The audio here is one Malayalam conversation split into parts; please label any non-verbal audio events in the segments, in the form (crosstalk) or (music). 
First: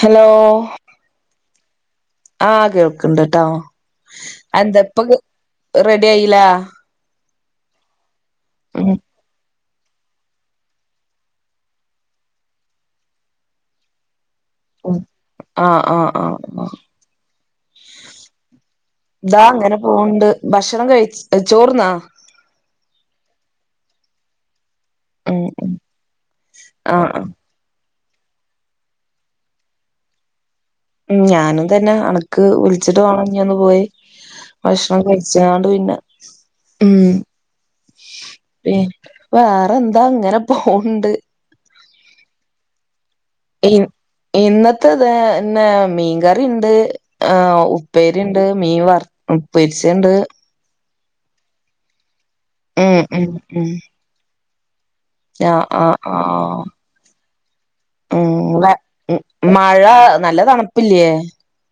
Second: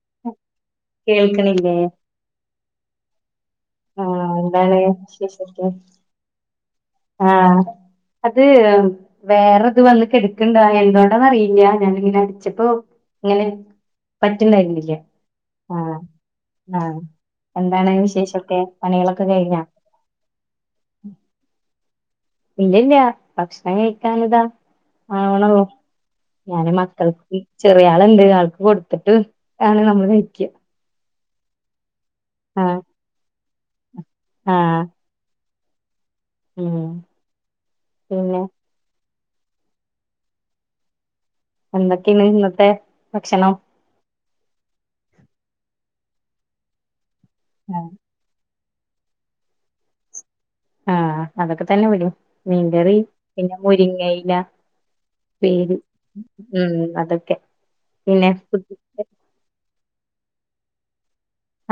ഹലോ കേൾക്കണില്ലേ ആഹ് കേൾക്കണ്ട് ട്ടോ ആഹ് എന്താണ് എന്താപ്പൊ വിശേഷൊക്കെ റെഡി ആയില്ല ആഹ് അത് ഉം വേറെത് വന്ന് കെട ക്ക്ണ്ടോ എന്തൊണ്ടാന്ന് അറിയില്ല ഞാനിങ്ങനെ അടിച്ചപ്പോ ഇങ്ങനെ പറ്റ്ണ്ടായിരുന്നില്ല ഉം ആഹ് ആഹ് എന്താണ് വിശേഷൊ ക്കെ പണികളൊക്കെ കഴിഞ്ഞോ? ഓഹ് ഉണ്ട് ഭക്ഷണം കഴിച്ച് ചോർന്നോ ഇല്ലല്ല ഭക്ഷണം കഴിക്കാൻ ഇതാ ആവണൊള്ളു ആഹ് ഞാന് ആഹ് മക്കൾക്ക് ചെറിയാൾ ഇണ്ട് ആൾക്ക് കൊടുത്തിട്ട് ആണ് നമ്മള് കഴ്ക്കാ ഉം ഞാനും തന്നെ അണക്ക് ആഹ് വിളിച്ചിട്ട് വാണം ഇനി ഒന്ന് പോയി ആഹ് ഭക്ഷണം കഴി ച്ചാണ്ട് പിന്നെ ഉം ഉം പിന്നെ പി വേറെന്താ ഇങ്ങനെ പോവ്ണ്ട് എന്തൊക്കെയാണ് ഇന്നത്തെ ഭക്ഷണം ഇൻ ഇന്നത്തെ അതെന്നെ മീൻകറിണ്ട് ആഹ് ഉപ്പേ രിണ്ട് മീൻ വർ പൊരിച്ചണ്ട് ആഹ് അതൊക്കെ തന്നെ ഇവടിം മീൻകറി ഉം ഉം പിന്നെ ഉം മുരിങ്ങയില ആഹ് പേര് ആഹ് ആഹ് ഉം അതൊക്കെ ഉം പിന്നെ വ ഉം മഴ നല്ല തണുപ്പില്ലേ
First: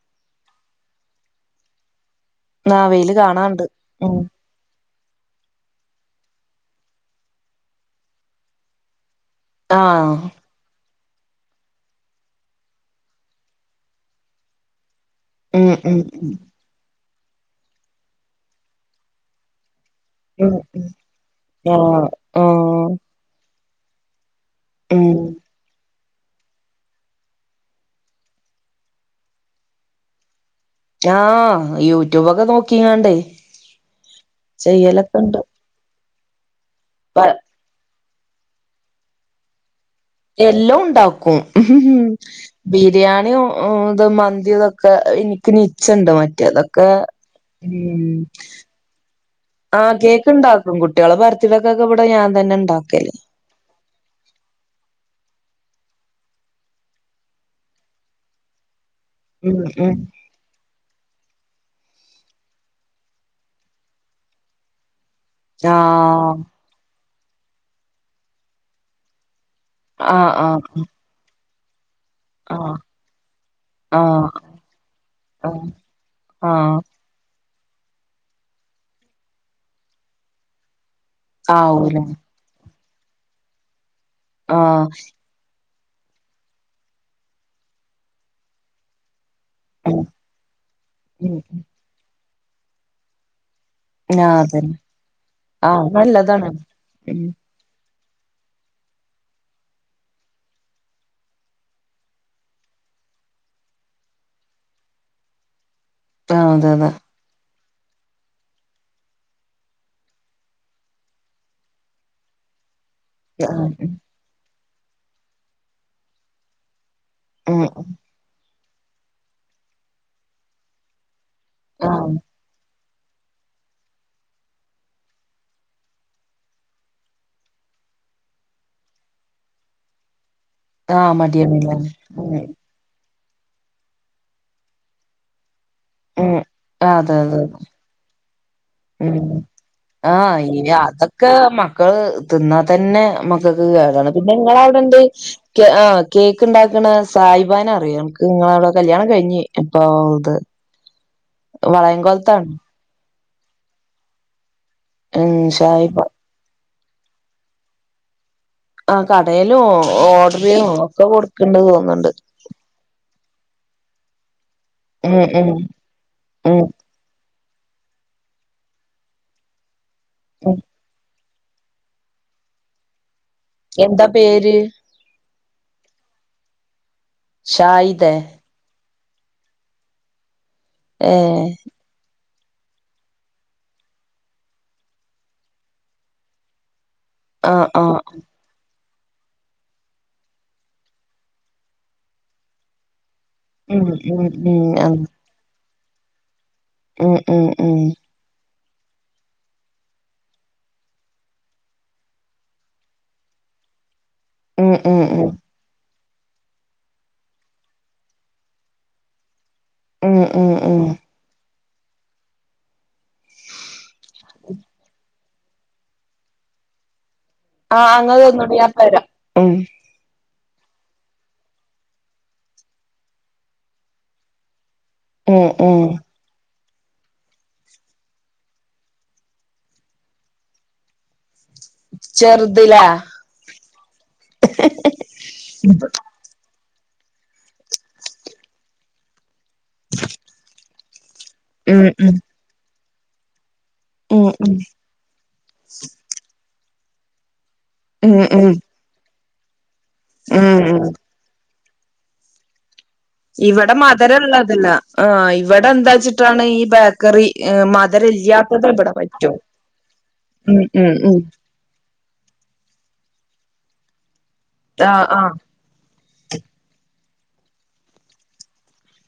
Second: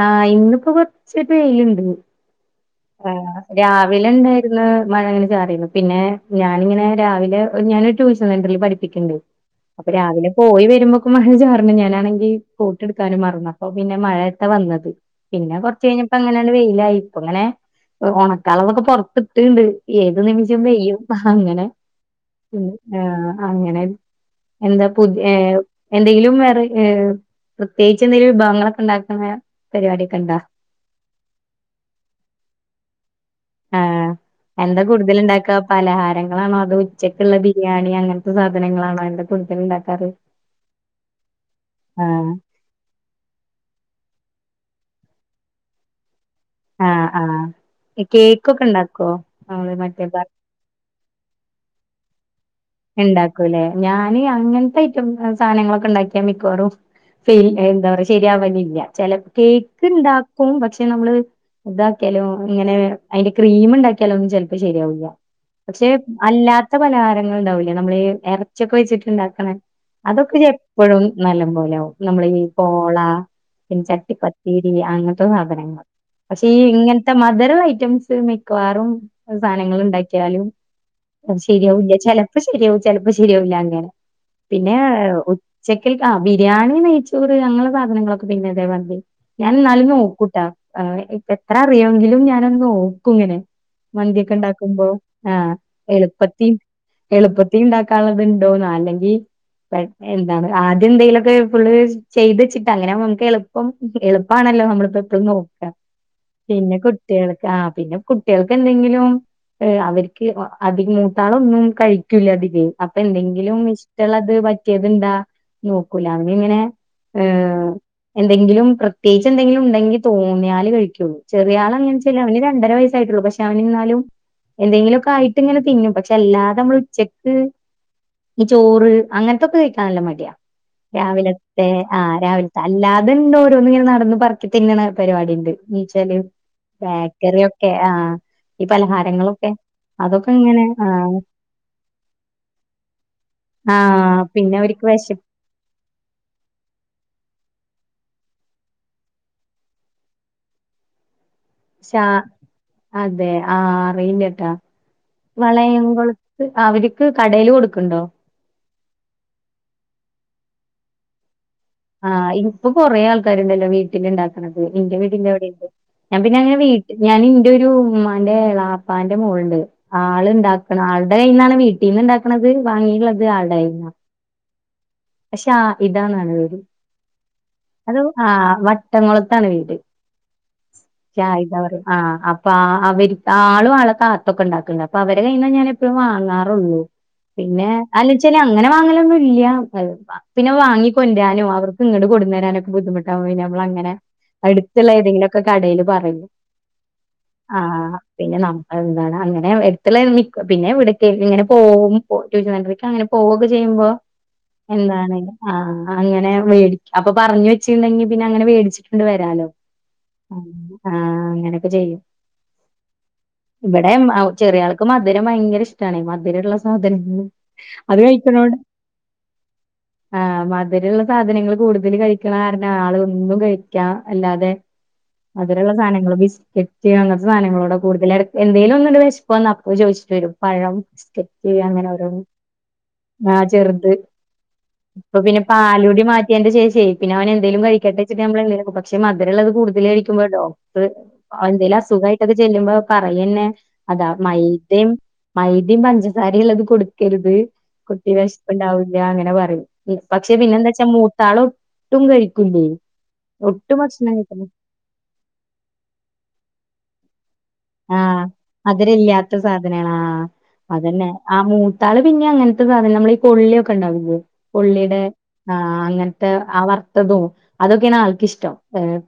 ആഹ് ഇന്നിപ്പോ കൊറച്ചൊരു വെയില്ണ്ട് ആ വെയില് ആഹ് കാണാണ്ട് ഉം രാവിലെണ്ട് ഇന്ന് മഴ ഇങ്ങനെ ചാറീരുന്നു പിന്നെ ഞാനിങ്ങനെ രാവിലെ ഞാനൊരു ട്യൂഷൻ സെന്ററിൽ പഠിപ്പിക്ക്ണ്ട് അപ്പൊ ആഹ് രാവിലെ പോയി വരുമ്പോക്കും മഴ ചാർണ് ഞാനാണെങ്കി കോട്ട് എടുക്കാനും മറന്ന് അപ്പൊ പിന്നെ മഴ വന്നത് പിന്നെ ഉം കൊറച്ച് ഉം കഴിഞ്ഞപ്പോ ഉം അങ്ങനണ് വെയിലായി ഇപ്പോ ഇങ്ങനെ ഒണക്കാളളതൊക്കെ പൊറത്തിട്ട്ണ്ട് ഏത് ഉം നിമിഷം പെയ്യും അങ്ങനെ ആഹ് ഉം ആഹ് ആഹ് അങ്ങനെ എന്താ ഉം പുതിയ ഏഹ് എന്തെങ്കിലും വേറെ ഏഹ് പ്രത്യേകിച്ച് എന്തെങ്കിലും വിഭവങ്ങളൊക്കെ ഉണ്ടാ ക്ക്‌ണെ പരിപാടൊക്കെ ഇണ്ടോ ആഹ് യൂട്യൂബൊക്കെ നോക്കിങ്ങാണ്ടേ ആഹ് എന്താ കൂടുതൽ ചെയ്യലൊക്കെണ്ട് ഇണ്ടാക്ക പലഹാരങ്ങളാണോ അതൊ പ ഉച്ചക്കുള്ള ബി രിയാണി അങ്ങനത്തെ സാധനങ്ങളാണോ എന്താ കൂടുതല് ഇണ്ടാക്കാറ് എല്ലോം ഇണ്ടാക്കും ആ ബിരിയാണിയും ഇത് മന്തി തൊക്കെ ഇനിക്ക് നിച്ചണ്ട് മറ്റേതൊക്കെ ആഹ് ആഹ് ഈ ഉം കേക്ക് ഒക്കെ ണ്ടാക്കോ ആഹ് കേക്ക്ണ്ടാക്കും കുട്ടികളെ ബർത്ത്ഡേക്കൊക്കെ ഇവിടെ ഞാൻ തന്നെ ഇണ്ടാക്ക ഇണ്ടാക്കൂല്ലേ ഞാന് അങ്ങനത്തെ ഐറ്റം സാധനങ്ങളൊക്കെ ഉണ്ടാക്കിയാ മിക്കുവാറും പിന് എന്താ പറ ശരിയാവലില്ല ചില ഉം കേക്ക് ഉം ഇണ്ടാക്കും പക്ഷെ നമ്മള് ഇതാക്കിയാലും ഇങ്ങനെ അയ്ന്റെ ക്രീമ് ഇണ്ടാക്കിയാലോന്നും ചെലപ്പോ ശരിയാവലില്ല പക്ഷെ ആഹ് അല്ലാത്ത പലഹാരങ്ങൾ ഇണ്ടാവൂലേ നമ്മള് ഈ ഇറച്യോക്കെ വെച്ചിട്ടുണ്ടാക്കണ ആഹ് അതൊക്കെ ഷെ ആഹ് എപ്പോഴും നല്ല പോലെ ആവും നമ്മളെ ഈ ആഹ് പോള പിന്നെ ആഹ് ചട്ടിപ്പത്തിരി അങ്ങനത്തെ സാധനങ്ങൾ പക്ഷെ ഈ ആഹ് ഇങ്ങൻത - മധുര ഐറ്റംസ് മിക്കവാറും സാധനങ്ങള് ഇണ്ടാക്കിയാലും അത് ശരിയാവില്ല ആവൂല ചെലപ്പോ ശെരിയാവും ചെലപ്പോ ശെരിയാവില്ല അങ്ങനെ പിന്നെ ആഹ് ഉചെക്കൽക്ക ബിരിയാണി നെയ്ചോറ് അങ്ങനെ സാധനങ്ങളൊക്കെ പിന്നെ ഇതേ മാതിരി ഞാൻ എന്നാലും ഉം നോക്കൂട്ടാ ഉം എത്ര അറിയുങ്കിലും ഞാനൊന്ന് നോക്കുംങ്ങനെ ഉം ആ മന്ത്യൊക്കെ അതന്നെ ഇണ്ടാക്കുമ്പോ ആഹ് എളുപ്പത്തി ഉം എളുപ്പത്തി ഇണ്ടാക്കാള്ളത്ണ്ടോന്ന അല്ലെങ്കി പെട്ട എന്താണ് ആദ്യം എന്തെങ്കിലൊക്കെ ഫുള്ള് ചെയ്ത് വെച്ചിട്ട് അങ്ങനെ നമ്മുക്ക് എളുപ് പ്പം എളുപ്പാണല്ലോ നമ്മളിപ്പോ എപ്പഴും നോക്കാ ആഹ് അതെ പിന്നെ അതെ കുട്ട് ട്ട്യോൾക്ക് ആഹ് പിന്നെ കുട്ട്യോൾക്ക് എന്തെങ്കിലും അവര്ക്ക് അതി അത് മൂത്താളൊന്ന് കഴിക്കൂല്ല അധികെ അപ്പൊ എന്തെങ്കിലും ആഹ് ഇഷ്ടള്ളത് പറ്റ് പറ്റ്യേത്ണ്ടാ നോക്കൂല അവനിങ്ങനെ ഉം ഏഹ് എന്തെങ്കിലും പ്രത്യേകിച്ച് എന്തെങ്കിലും ഉണ്ടെങ്കിൽ തോന്നിയാല് കഴിക്കുള്ളൂ ആഹ് ചെറിയാളെങ്ങനാചാല് അവന് രണ്ടര വയസായിട്ടുള്ളൂ പക്ഷെ അവന്ന്നാലും എന്തെങ്കിലൊക്കെ ആയിട്ട്ങ്ങനെ തിന്നും പക്ഷെ എല്ലാ നമ്മള് ഉച്ചക്ക് ഈ ചോറ് അങ്ങനത്തൊക്കെ കഴിക്കാൻ നല്ല മടിയാ ആഹ് രാവിലത്തെ മടിയാണ്ല്ലേ ആഹ് ഉം രാവിലത്തെ അല്ലാതന്നെ ഓരോന്നു ഇങ്ങനെ നടന്ന് പറക്കി തിന്നണ പരിപാടി ഇണ്ട് നീച്ചാല് ഉം അതെ അതെ ബേക്കറ്യോക്കെ ആഹ് ഈ ഉം പലഹാരങ്ങളൊക്കെ ആഹ് അതൊക്കെ ഇങ്ങനെ അയ്ന് ആഹ് അതൊക്കെ മക്കള് തിന്നാ തന്നെ മക് മക്കള്ക്ക് കേടാണ് ആഹ് പിന്നെ അവർക്ക് നിങ്ങളവിടെണ്ട് വിശ കേ ആഹ് കേക്ക് ഇണ്ടാക്കണ സായിബാനെ അറിയോ അന്ക്ക് ഇങ്ങളവടെ കല്യാണം കഴിഞ്ഞി ഇപ്പ ഇത് ശാ വളയംകൊലത്താണ് അതെ ആഹ് അറിയില്ലട്ടാ ഉം വളയം ഷായിബ കൊളത് അവര്ക്ക് കടയില് കൊടുക്ക്ണ്ടോ ആഹ് കടലോ ഓഡറിങ് ഒക്കെ കൊടുക്ക്ണ്ട് ന്നാ തോന്ന്ന്ന് ആഹ് ഇപ്പൊ കൊറേ ആൾക്കാര്ണ്ടല്ലോ വീട്ടില് ഇണ്ടാക്കണത് ഇന്റെ ഉം വീടിന്റെ ഉം അവിട്‌ണ്ട് ഞാൻ പിന്നെ അങ്ങനെ ഉം വീ ഞാൻ ഇന്റൊരു ഉമ്മാന്റെ എളാപ്പാന്റെ മോള്ണ്ട് ആള് ഉം ഇണ്ടാക്കണ ആൾ ൾടെ കയ്ന്നാണ് വീട്ടിന്ന് ഇണ്ടാക്കണത് വാങ്ങിള്ളത് ആൾടെ കയ്ന്ന എന്താ പേര് പക്ഷെ ഷാഹിതാ ന്നാ പേര് അതു ഷായിദേ ആഹ് വട്ടംകൊളത്താണ് വീട് ഏഹ് ഷാഹിദന്ന് പറയും ആഹ് അ പ്പാ അവര്ക്ക് ആളും ആൾടെ താത്തൊക്കെ ഇണ്ടാക്ണ്ട് അപ്പൊ അവരെ കയ്ന്നാ ഞാൻ എപ്പോഴും വാങ്ങാറുള്ളൂ പിന്നെ ആഹ് ആഹ് അല്ലേച്ചാല് അങ്ങനെ വാങ്ങലൊന്നും ഇല്ല പിന്നെ വാങ്ങിക്കൊണ്ടാരാനും അവ് ഓര്ക്ക് ഇങ്ങട് കൊടന്നാരാനൊക്കെ ബുദ്ധിമുട്ടാവുമ്പോ പിന്നെ നമ്മള് ഉം അങ്ങനെ ഉം ഉം അട്ത്ത്ള്ള ആഹ് ഏതെലൊക്കെ കടെല് പറയും ഉം ഉം ആ ഉം പിന്നെ നമ്മള എന്താണാ അങ്ങനെ എടത്ത്ള്ളെന് മിക്ക, പിന്നെ എവ്ട്ക്കേലും ഇങ്ങനെ പോവും, പോയിട്ട്റിവാൻഡ്രേക്കങ്ങനെ പോവൊക്കെ ചെയ്യുമ്പോ ഉം ഉം എന്താണ് ആഹ് അങ്ങനെ വേടിക്കും അപ്പൊ പറഞ്ഞ് വെച്ചിട്ടണ്ടെങ്കി പിന്നെ അങ്ങനെ വേടിച്ചിട്ട്ങ്ക്ട്‌ വരാല്ലോ ഉം ഉം ഉം ഉം ആഹ് അങ്ങനൊക്കെ ചെയ്യും ഇവിടെം അവ് ചെറിയാള്ക്ക് മധുരം ഭയങ്കര ഇഷ്ടമാണ് മധുരള്ള സാധനങ്ങള് ആഹ് അത് ങ്ങൾ കഴിക്കണോണ്ട് തിന്നോളി ഞാൻ പ്പോ വര ഉം ആഹ് മധുരള്ള സാധനങ്ങള് കൂടുതല് കഴിക്കണ കാരണം ആള് ഒന്നും കഴിക്ക അല്ലാതെ ഉം മധുരള്ള ഉം സാനങ്ങള് ബിസ്ക്കറ്റ് റ്റ് അങ്ങനത്തെ സാധങ്ങളോട കൂടുതല് എടക്ക് എന്തേലും ഒന്നങ്ങട്ട് വെശപ്പ് വന്ന അപ്പോ ചോദിച്ചിട്ട് വരും പഴം സ്ക്കറ്റ് (unintelligible) അങ്ങനെ ഓരോന്ന് ചെറുതിലേ ആഹ് ചെറുത് ഇപ്പൊ പിന്നെ പാലുടി മാറ്റിയെന്റെ ചേച്ചിയെ പിന്നെയവനെന്തെലും കഴിക്കട്ടെച്ചിട്ടമ്മളു പക്ഷെ മധുരള്ളതു കൂടുതല് കഴിക്കുമ്പോ ഡോ (unintelligible) എന്തേലും ഉം ഉം അസുഖയിട്ടൊക്കെ ചെല്ലുമ്പോ പറയന്നെ ഉം ഉം മൈദേം മൈദേം പഞ്ചസാരയും ഇള്ളതു കൊടുക്കരുത് കുട്ടി ഉം ഉം വിശപ്പുണ്ടാവൂലാങ്ങനെ പറയും ഉം ഉം പക്ഷേപിന്നെന്താച്ചാ മൂത്താളു ഒട്ടും കഴിക്കൂ ലേ ഇവിടെ മധുരൊള്ളതല്ല ആഹ് ഇവിടെ എന്താച്ചിട്ടാണീ വാ കറി ആഹ് മധുരഇല്ല്യത്തതേ വിടെ പറ്റു മധുരല്ലാത്ത സാധനാണ് ഉം ഉം മൂത്താളുപിന്നെ അങ്ങനത്തെ സാധനം നമ്മളീ കൊള്ളിയൊക്കെയുണ്ടാവില്ലേ കൊള്ളിടെ ആഹ് അങ്ങനത്തെ ആ വറത്തതും അതൊക്കെയാണാൾക്കിഷ്ടം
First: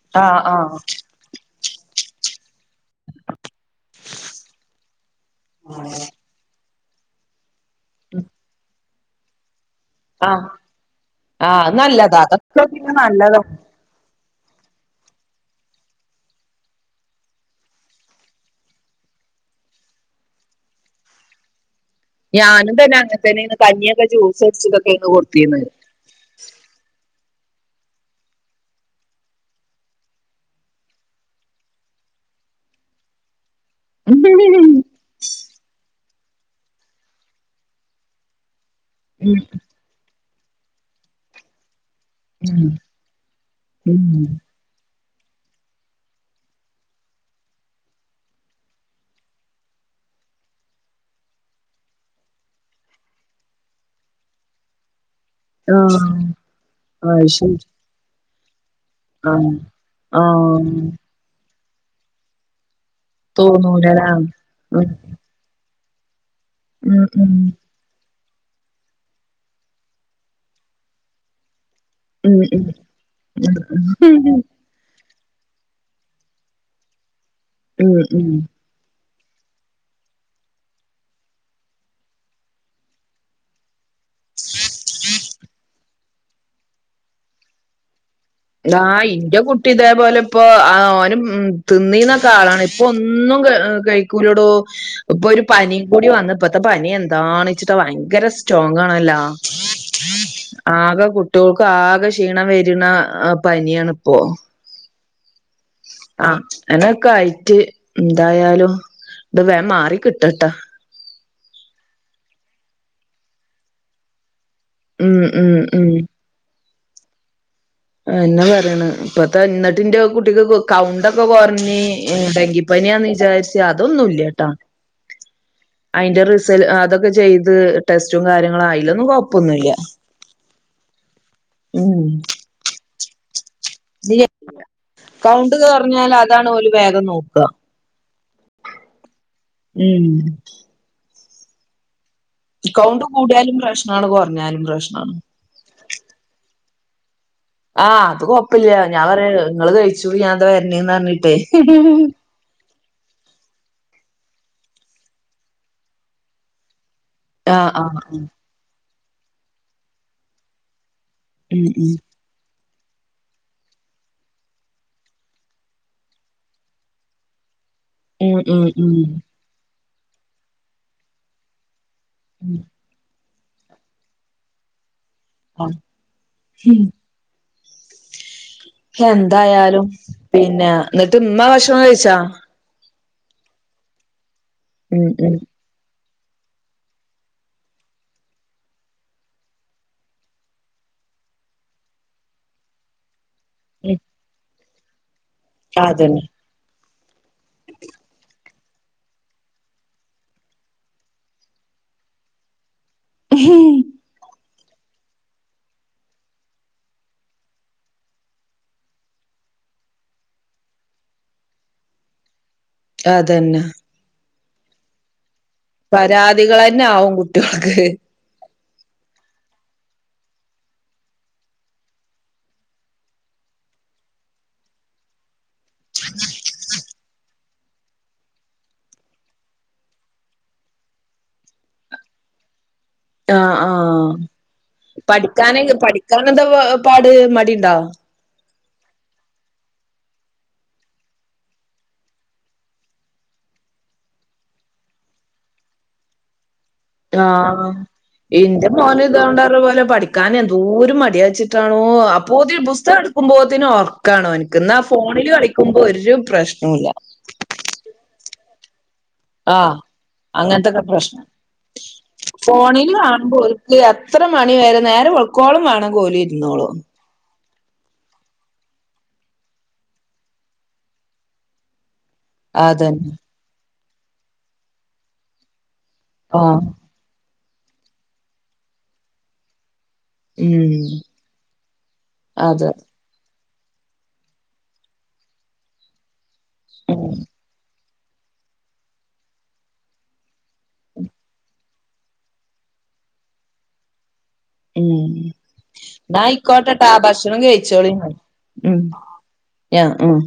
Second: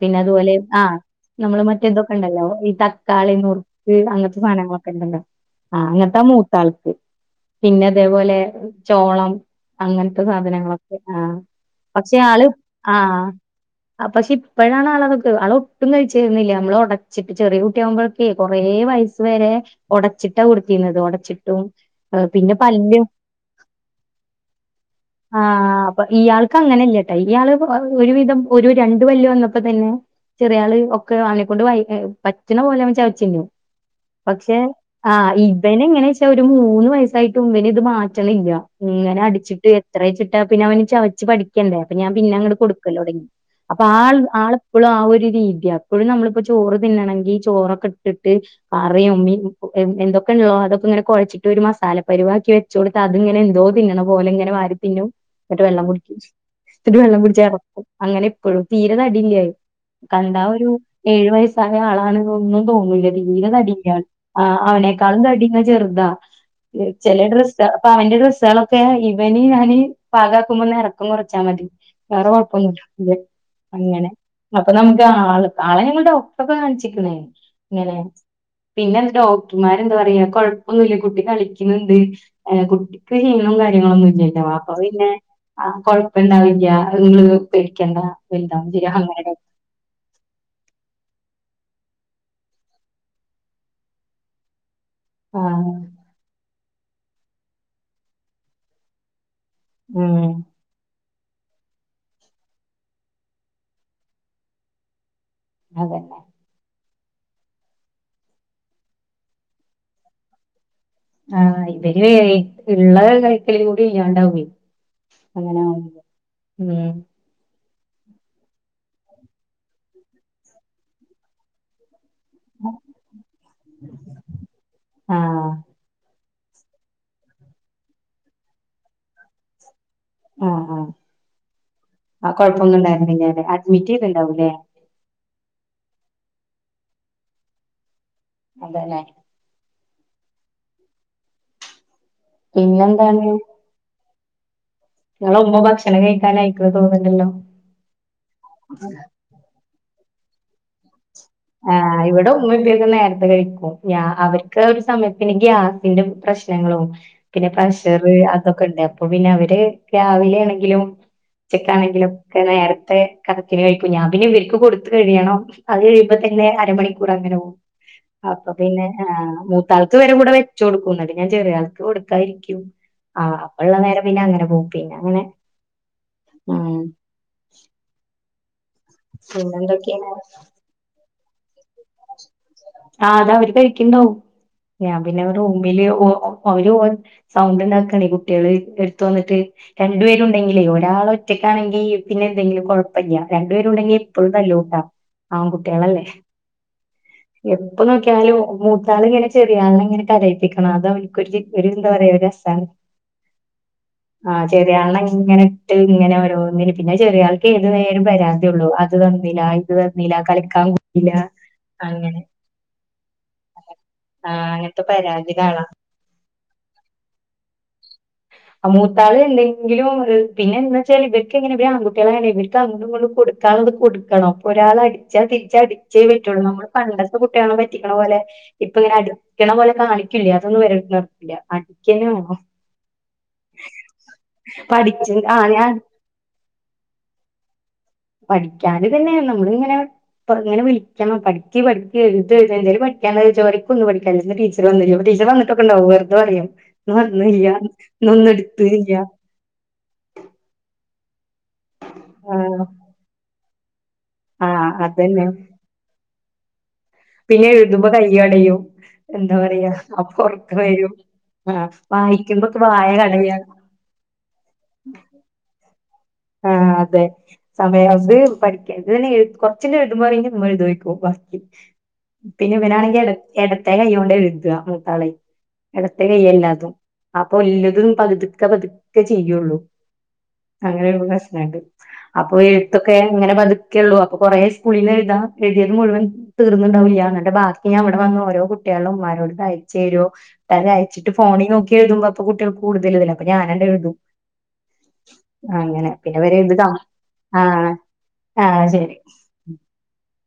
പിന്നെയതുപോലെ ആഹ് നമ്മളുമറ്റേതൊക്കെ ഇണ്ടല്ലോ ഈ ത തക്കാളി നുറുക്ക് അങ്ങത്തെ സാനങ്ങളൊക്കെ ഉണ്ടല്ലോ ആഹ് അങ്ങനത്ത യാ മൂത്താള് പിന്നതേപോലെ ചോളം അങ്ങൻത്തെ ആഹ് സാധനങ്ങളൊക്കെ ആഹ് നല്ലതാ പക്ഷെയാള് അതൊക്കെ പിന്നെ ആഹ് നല്ലതാ ആഹ് പക്ഷെ ഇപ്പോഴാണ് ആള തൊക്കെ ആള്ഒട്ടും കഴിച്ചിരുന്നില്ല മ്മള് ഒടച്ചിട്ടുചെറിയ കു കുട്ടിയാകുമ്പോളൊക്കേ കൊറേ വയസുവരെ ഒടച്ചിട്ടാ കൊടുത്തിരുന്നത് ഒടച്ചിട്ടും പിന്നെ ഞാനും തന്നെ പല്ല് അങ്ങതന്നെയാണ് കഞ്ഞിയൊക്കെ ജ്യൂസ ടിചിച്ചിട്ടൊക്കെ ക്കെയെന്ന് കൊടുത്തീന്ന് അപ്പംഇയാൾക്കു അങ്ങനെയില്ലട്ട ഇയാള് ഒരുവിധം ഒരു രണ്ടുപല്ലുവന്നപ്പോ തന്നെ ചെറിയയാള് ഒക്കെ അവനെക്കൊണ്ടു വായ് പറ്റണ പോലെയവൻ ചവച്ചിന്നും പക്ഷേ ഉം ആഹ്.. ഇവനിങ്ങനെച്ചാ ഒരു മൂന്നു വയസായിട്ടുമിവന് ഇത് മാറ്റണില്ല യിങ്ങനെ അടിച്ചിട്ട് എത്രെച്ചിട്ടാപ്പിന്നെ അവന് ചവച്ചുപഠിക്കണ്ടേ പ്പോ ഞാൻപിന്നങ്ങട് കൊടുക്കലുടങ്ങി അപ്പൊ ഉം ആൾ ഉം ആള് ഇപ്പളും ആ ഒരുരീതിയാ ഇപ്പഴും നമ്മളിപ്പോചോറു തിന്നണങ്കി ചോറൊക്കട്ടിട്ട് പറയുമ്മി എന്ത് എന്തൊക്കെയുള്ളോ അതൊക്കെയിങ്ങനെ കൊഴച്ചിട്ടൊരു മസാല പരിവാക്കി വച്ചു വച്ചുകൊടുത്ത അതിങ്ങനെയെന്തോ തിന്നണപോലെയിങ്ങനെ വാരി തിന്നും എന്നിട്ടു വെള്ളം ആഹ് കുടിക്കും ചെയ്യും ന്നിട്ടു അത് ശരി വെള്ളംകുടിച്ചെറക്കും അങ്ങനെയിപ്പഴും തീരെ തടിയില്ലായി ആഹ് കണ്ടാ ഒരു ആഹ് ഏഴു വയസ്സായ ആളാണ് ഒന്നും തോന്നൂല്ലതീരെ തോന്നൂലല്ലേ തടിയില്ലാന്ന് ഉം അവനേക്കാളും (unintelligible) ചെറുതാ ഉം ചെലഡ്രസ്സിട്ടാ പ്പൊവന്റെ ഡ്രസ്സുകളൊക്കെ ഇവന്ഞാന് പാകാക്കുമ്പോന്ന് ഇറക്കം കൊറച്ചാമതി വേറെ ഉം ഉം കൊഴപ്പൊന്നുല്ല ഇല്ലേ ഉം അങ്ങനെ ഉം ആഹ് അപ്പൊ നമുക്ക്ആള് ആളെ ഞങ്ങളു ഡോക്ടറൊക്കെ കാണിച്ചിക്കണ് ഇങ്ങനെ ഉം ഉം പിന്നെ ഡോക്ടർമാരെന്താ പറയാ കൊഴപ്പൊന്നുല്ല കുട്ടി കളിക്കുന്ന്ണ്ട് (inaudible) (unintelligible) വാപ്പ പിന്നെ ആഹ് കൊഴപ്പൊണ്ടാവില്ല ഇങ്ങള് പേടിക്കണ്ട വലുതാവും ശരിയാവും ആഹ് അങ്ങനെ ന്റെകുട്ടി ഇപ്പൊ ഇതേപോലെയിപ്പോ ഓനും തിന്നീരുന്നൊക്കാളാണ് ഇപ്പൊ ഒന്നും ക കഴിക്കൂലടോ ഇപ്പൊരു ആ പനിംകൂടി വന്നു ഇപ്പത്തെ പനിയെന്താന്ന്ച്ചിട്ടാ ഭയങ്കര സ്റ്റോങ്ങാണല്ലോ ഉം ആകെ കുട്ടിയോൾക്കാകെ ക്ഷീണംവരുന്ന പനിയാണിപ്പോ അതന്നെ ആഹ് എന്നാ (unintelligible) ന്തായാലും ഇത് വേഗം മാറികിട്ടട്ടാ ആഹ് ഇവര് ഇള്ള കയ്ക്കലൂടി ഇല്ലാണ്ടാവേ ഉം ഉം ഉം അങ്ങനാവുംമ്പോ ഉം എന്നാ പറയണ് ഇപ്പത്തെ ഇന്നട്ടിൻ്റെ കുട്ടിക്കു കൗണ്ടൊക്കെ കുറഞ്ഞീ എട ഡെങ്കിപ്പനിയാന്നുവിചാരിച്ച് അതൊന്നുമില്ലാട്ട ആഹ് അയിന്റെ റിസൽ അതൊക്കെ ചെയ്ത് ടെസ്റ്റും കാര്യങ്ങളും അയിലൊന്നും കൊഴപ്പൊന്നുല്ല ആഹ് ഉം ആഹ് കൊഴപ്പൊന്നുണ്ടായിരുന്നില്ല്യാല്ലേ അഡ്മിറ്റുചെയ്തുണ്ടാവൂലേ കൗണ്ടു കൊറഞ്ഞാലതാണു ഓലു വേഗംനോക്ക അതേലെ ഉം. കൗണ്ട് പിന്നെന്താണ് കൂടിയാലും പ്രശ്നാണ്. കൊറ്ഞ്ഞാലും പ്രശ്നാണ്. ഇങ്ങളെ ഉമ്മ ഭക്ഷണം കഴിക്കാനാ യിക്ക്ണ് തോന്ന്ണ്ടല്ലോ? ആഹ് അത് കൊഴപ്പില്ല ഞാൻ പറയാ ഇങ്ങള് കഴിച്ചുടി ഞാൻ ഇതാ വര്ണേന്ന് പറഞ്ഞിട്ടേ ഏഹ് ഇവിടെ ഉ ക്കെ നേര്ത്തെ കഴിക്കും. ഞ്യ അവർക്ക് ഒരു സമയത്തിന് ഗ്യാസിന്റെ പ്രശ്നങ്ങളും ആഹ് ആഹ് പിന്നെപ്രഷർ ആഹ് അതൊക്കെ ഇണ്ട്. അപ്പൊ പിന്നെ അവര് രാവിലെ ആണെങ്കിലും ഉം ഉം ഉച്ചക്കാണെങ്കിലും ക്കെ നേരത്തെ കടത്തിന് കഴിക്കും ഞാൻ പിന്നെ ഇവർക്ക് കൊടുത്ത് കഴിയണം. അത് കഴിയുമ്പ പിന്നെ അരമണിക്കൂറങ്ങനെപോവും. ഉം അപ്പൊ ഉം പിന്നെ ഉം ആഹ്. മൂ തണുത്തുവരെകൂടെവെ ച്ചുകൊടുക്കും. ഇന്നട്ട് ഞാൻ ചെറ്യേ ആൾക്ക് കൊടുക്കാ ഉം ഇരിക്കും. ആഹ് അപ്പ ഇള്ള നേരം. പിന്നെ അങ്ങനെ പോകും. പിന്നെ അങ്ങനെ ഓ ഉം എന്തായാലും പിന്നെന്തൊക്കെയാണ് പിന്നെ ഇന്നട്ട് ഇമ്മ ഭഷണം കഴിച്ചാ? ആ അത് അവര് കഴിക്ക്ണ്ടാവും ഞാൻ ഉം പിന്നെ ഉം റൂമില് അവര് പോൻ സൗണ്ട് ഇണ്ടാക്കാണേ കുട്ട്യേള് എടുത്തു വന്നിട്ട് രണ്ടു പേരുണ്ടെങ്കിലേ ഒരാൾ ഒറ്റക്കാണെങ്കിൽ പിന്നെ എന്തെങ്കിലും കൊ പ്യല്ല രണ്ടു പേരു ഉണ്ടെങ്കി ഉം എപ്പളും തല്ലൂട്ടാ ആൺകുട്ട്യേളെല്ലെ? അതന്നെ എപ്പൊ നോക്കിയാലും മൂത്താള് ഇങ്ങനെ ചെറിയാളെ ഇങ്ങനെ കരയിപ്പിക്കണം. അതോ അവനിക്കൊരു ഒരു എന്താ പറയാ ഒരു രസാണ്. ഹ്‌ഹി ആ ചെറിയളെ ഇങ്ങനെ ഇട്ട് ഇങ്ങനെ ഓരോന്നിനും പിന്നെ ചെറിയ ആൾക്ക് ഏതു നേരം പരാത്യ ഒള്ളു. അത് തന്നില്ല ഇത് തന്നില്ല കളിക്കാൻ കൂട്ടില. അങ്ങനെ അതന്നെ ആഹ് അങ്ങൻത്തെ പരാതിത്ത ഇള്ള ആളാ പരാതികളെന്നെ ആകും കുട്ട്യേൾക്ക്. ആ മൂത്താള് എന്തെങ്കിലും ഒരു പിന്നെന്താച്ചാൽ ഇവർക്ക് എങ്ങനെ ഇവര് ആൺുട്ട്യേളാണേ ഇവർക്ക് അങ്ങോട്ടു ഇങ്ങട്ടു കൊ ക്കാത് ഇത് കൊടുക്കണം. ഒരാൾ അടിച്ചാ തിരിച്ച് അടിച്ചേ പറ്റൊള്ളൂ നമ്മള് പണ്ട കുട്ട്യെളേ പറ്റിക്ക്ണ പോലെ ഇപ്പ ഇങ്ങനെ അടിക്ക്ണ പോലെ കാണിക്കില്ല അതൊന്നും വരില്ല അടിക്കെന്നെ വേണം. ആ ആഹ് അപ്പൊ അടിച്ച് ആഹ് പഠിക്കാന ഞാൻ പഠിക്കാൻ എന്താ പാട് മടി ഇണ്ടോ? പഠിക്കാണ് പിന്നെ നമ്മള് ഇങ്ങനെ അപ്പൊ ഇങ്ങനെ വിളിക്കണം പഠിക്ക് പഠിക്ക്എഴുത് എഴു എന്തങ്കിലും പഠിക്കാനില്ല. ടീച്ച വന്നില്ല. ടിച്ചർ വന്നിട്ടൊക്കെ ഉണ്ടാവും. വെറുതെ പറയും ഇന്ന് വന്നില്ല ആഹ് ഇന്നൊന്നും ഇന്റെ എടുത്തീല്ല മോൻ ഇതോണ്ടരു പോലെ പഠിക്ക കാന് എന്തോര് മട്യാച്ചിട്ടാണോ അപ്പോ ത്തിനു ആഹ് പുസ്തകം ഇടുക്കുമ്പോത്തന് ഒറ് കാണോ എൻക്ക് ആഹ് ഇന്നാ അതന്നെ ഫോണില് കളിക്കുമ്പോ ഒരു പ്രശ്ണൂല്ല. പിന്നെ എഴുതുമ്പോ കയ്യ് കടയും. എന്താ പറയാ ആഹ് അപ്പം ഒറക്ക അങ്ങനത്തൊക്കെ വരും പ്രശ്നം അഹ്. വായിക്കുമ്പോക്കെ വായ കടയാ. അത്ര മണി വരെ നേരം വെളുക്കോളം മാണംകോലി ആഹ് അതെ. സമയം അത് പഠിക്ക ഇത് തന്നെ എ കൊറച്ച് എഴുതുമ്പോ പറയും ഉമ്മ എഴു തോഴ്ക്കും വക്കി പിന്നെ ഇവനാണെങ്കി അതന്നെ എടത്തെ കൈ യോണ്ട എഴുത. മൂത്താളെ. എടത്തെ കൈ ആഹ് എല്ലാതും അപ്പൊ എല്ലതും പതുക്കെ പതുക്കെ ചെയ്യൊള്ളൂ. ഉം അങ്ങനെ ഒര് പ്രശ്നണ്ട്. അപ്പൊ അതെ എഴുത്തൊക്കെ ഇങ്ങനെ പതു ക്ക്യെള്ളു അപ്പൊ കൊറേ സ്കൂളീന്ന് എഴുതാ എഴുതിയത് മുഴുവൻ തീർന്ന്ണ്ടാവില്ല. ഉം അതിന്റെ ബാക്ക ഇനി അവിടെ വന്ന് ഓരോ കുട്ട്യേളും ഇന്മാരോട് ഇത് അയച്ചേരോ (unintelligible) അയച്ചിട്ട് ഫോണി നോക്കി എഴുതുമ്പോ അപ്പ കുട്ട്യൾക്ക് കടുതൽ ഇതല്ല അപ്പ ഞാനാ ണ്ട്എഴുതും. ഉം പിന്നെ ഇന്നാ ഇവര് ആയിക്കോട്ടെ എഴുതും ആ ഭക്ഷണം ആഹ് കഴിച്ചോളിഞ് ആഹ് ഉം ശരി യാ ഉം.